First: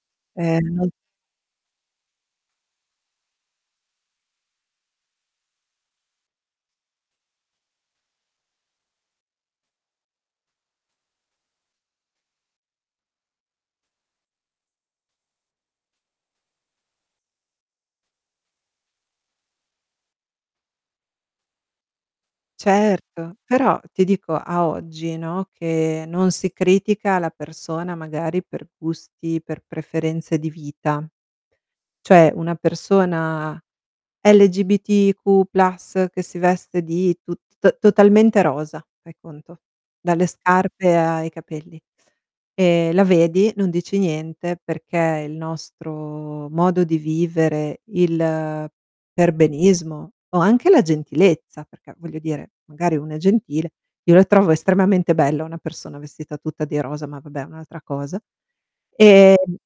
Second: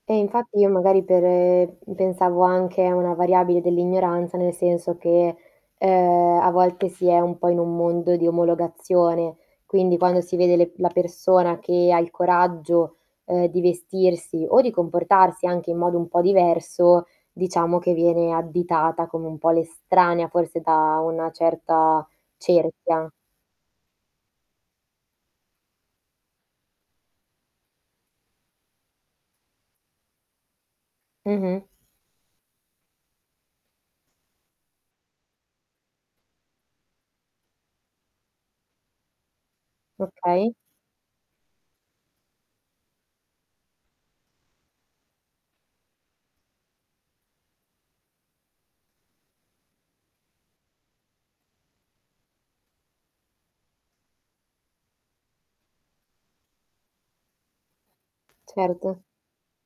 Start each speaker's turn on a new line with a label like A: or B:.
A: Eh,
B: E
A: infatti, io
B: no
A: magari per ehm, pensavo anche a una variabile dell'ignoranza. Nel senso che, ehm, a volte si è un po' in un mondo di omologazione, quindi quando si vede le la persona che ha il coraggio, uhm, di vestirsi o di comportarsi anche in modo un po' diverso, diciamo che viene additata come un po' l'estranea forse da una certa cerchia.
B: Certo, però ti dico a oggi, no, che non si critica la persona magari per gusti, per preferenze di vita
A: Mh-mh.
B: cioè una persona LGBTQ+, che si veste di tut t totalmente rosa, fai conto, dalle
A: Okay.
B: scarpe ai capelli e la vedi, non dici niente, perché il nostro modo di vivere, il perbenismo o anche la gentilezza perché, voglio dire, magari uno è gentile io la trovo estremamente bella, una persona vestita tutta di rosa, ma va beh è un'altra cosa.
A: Certo.
B: Ehm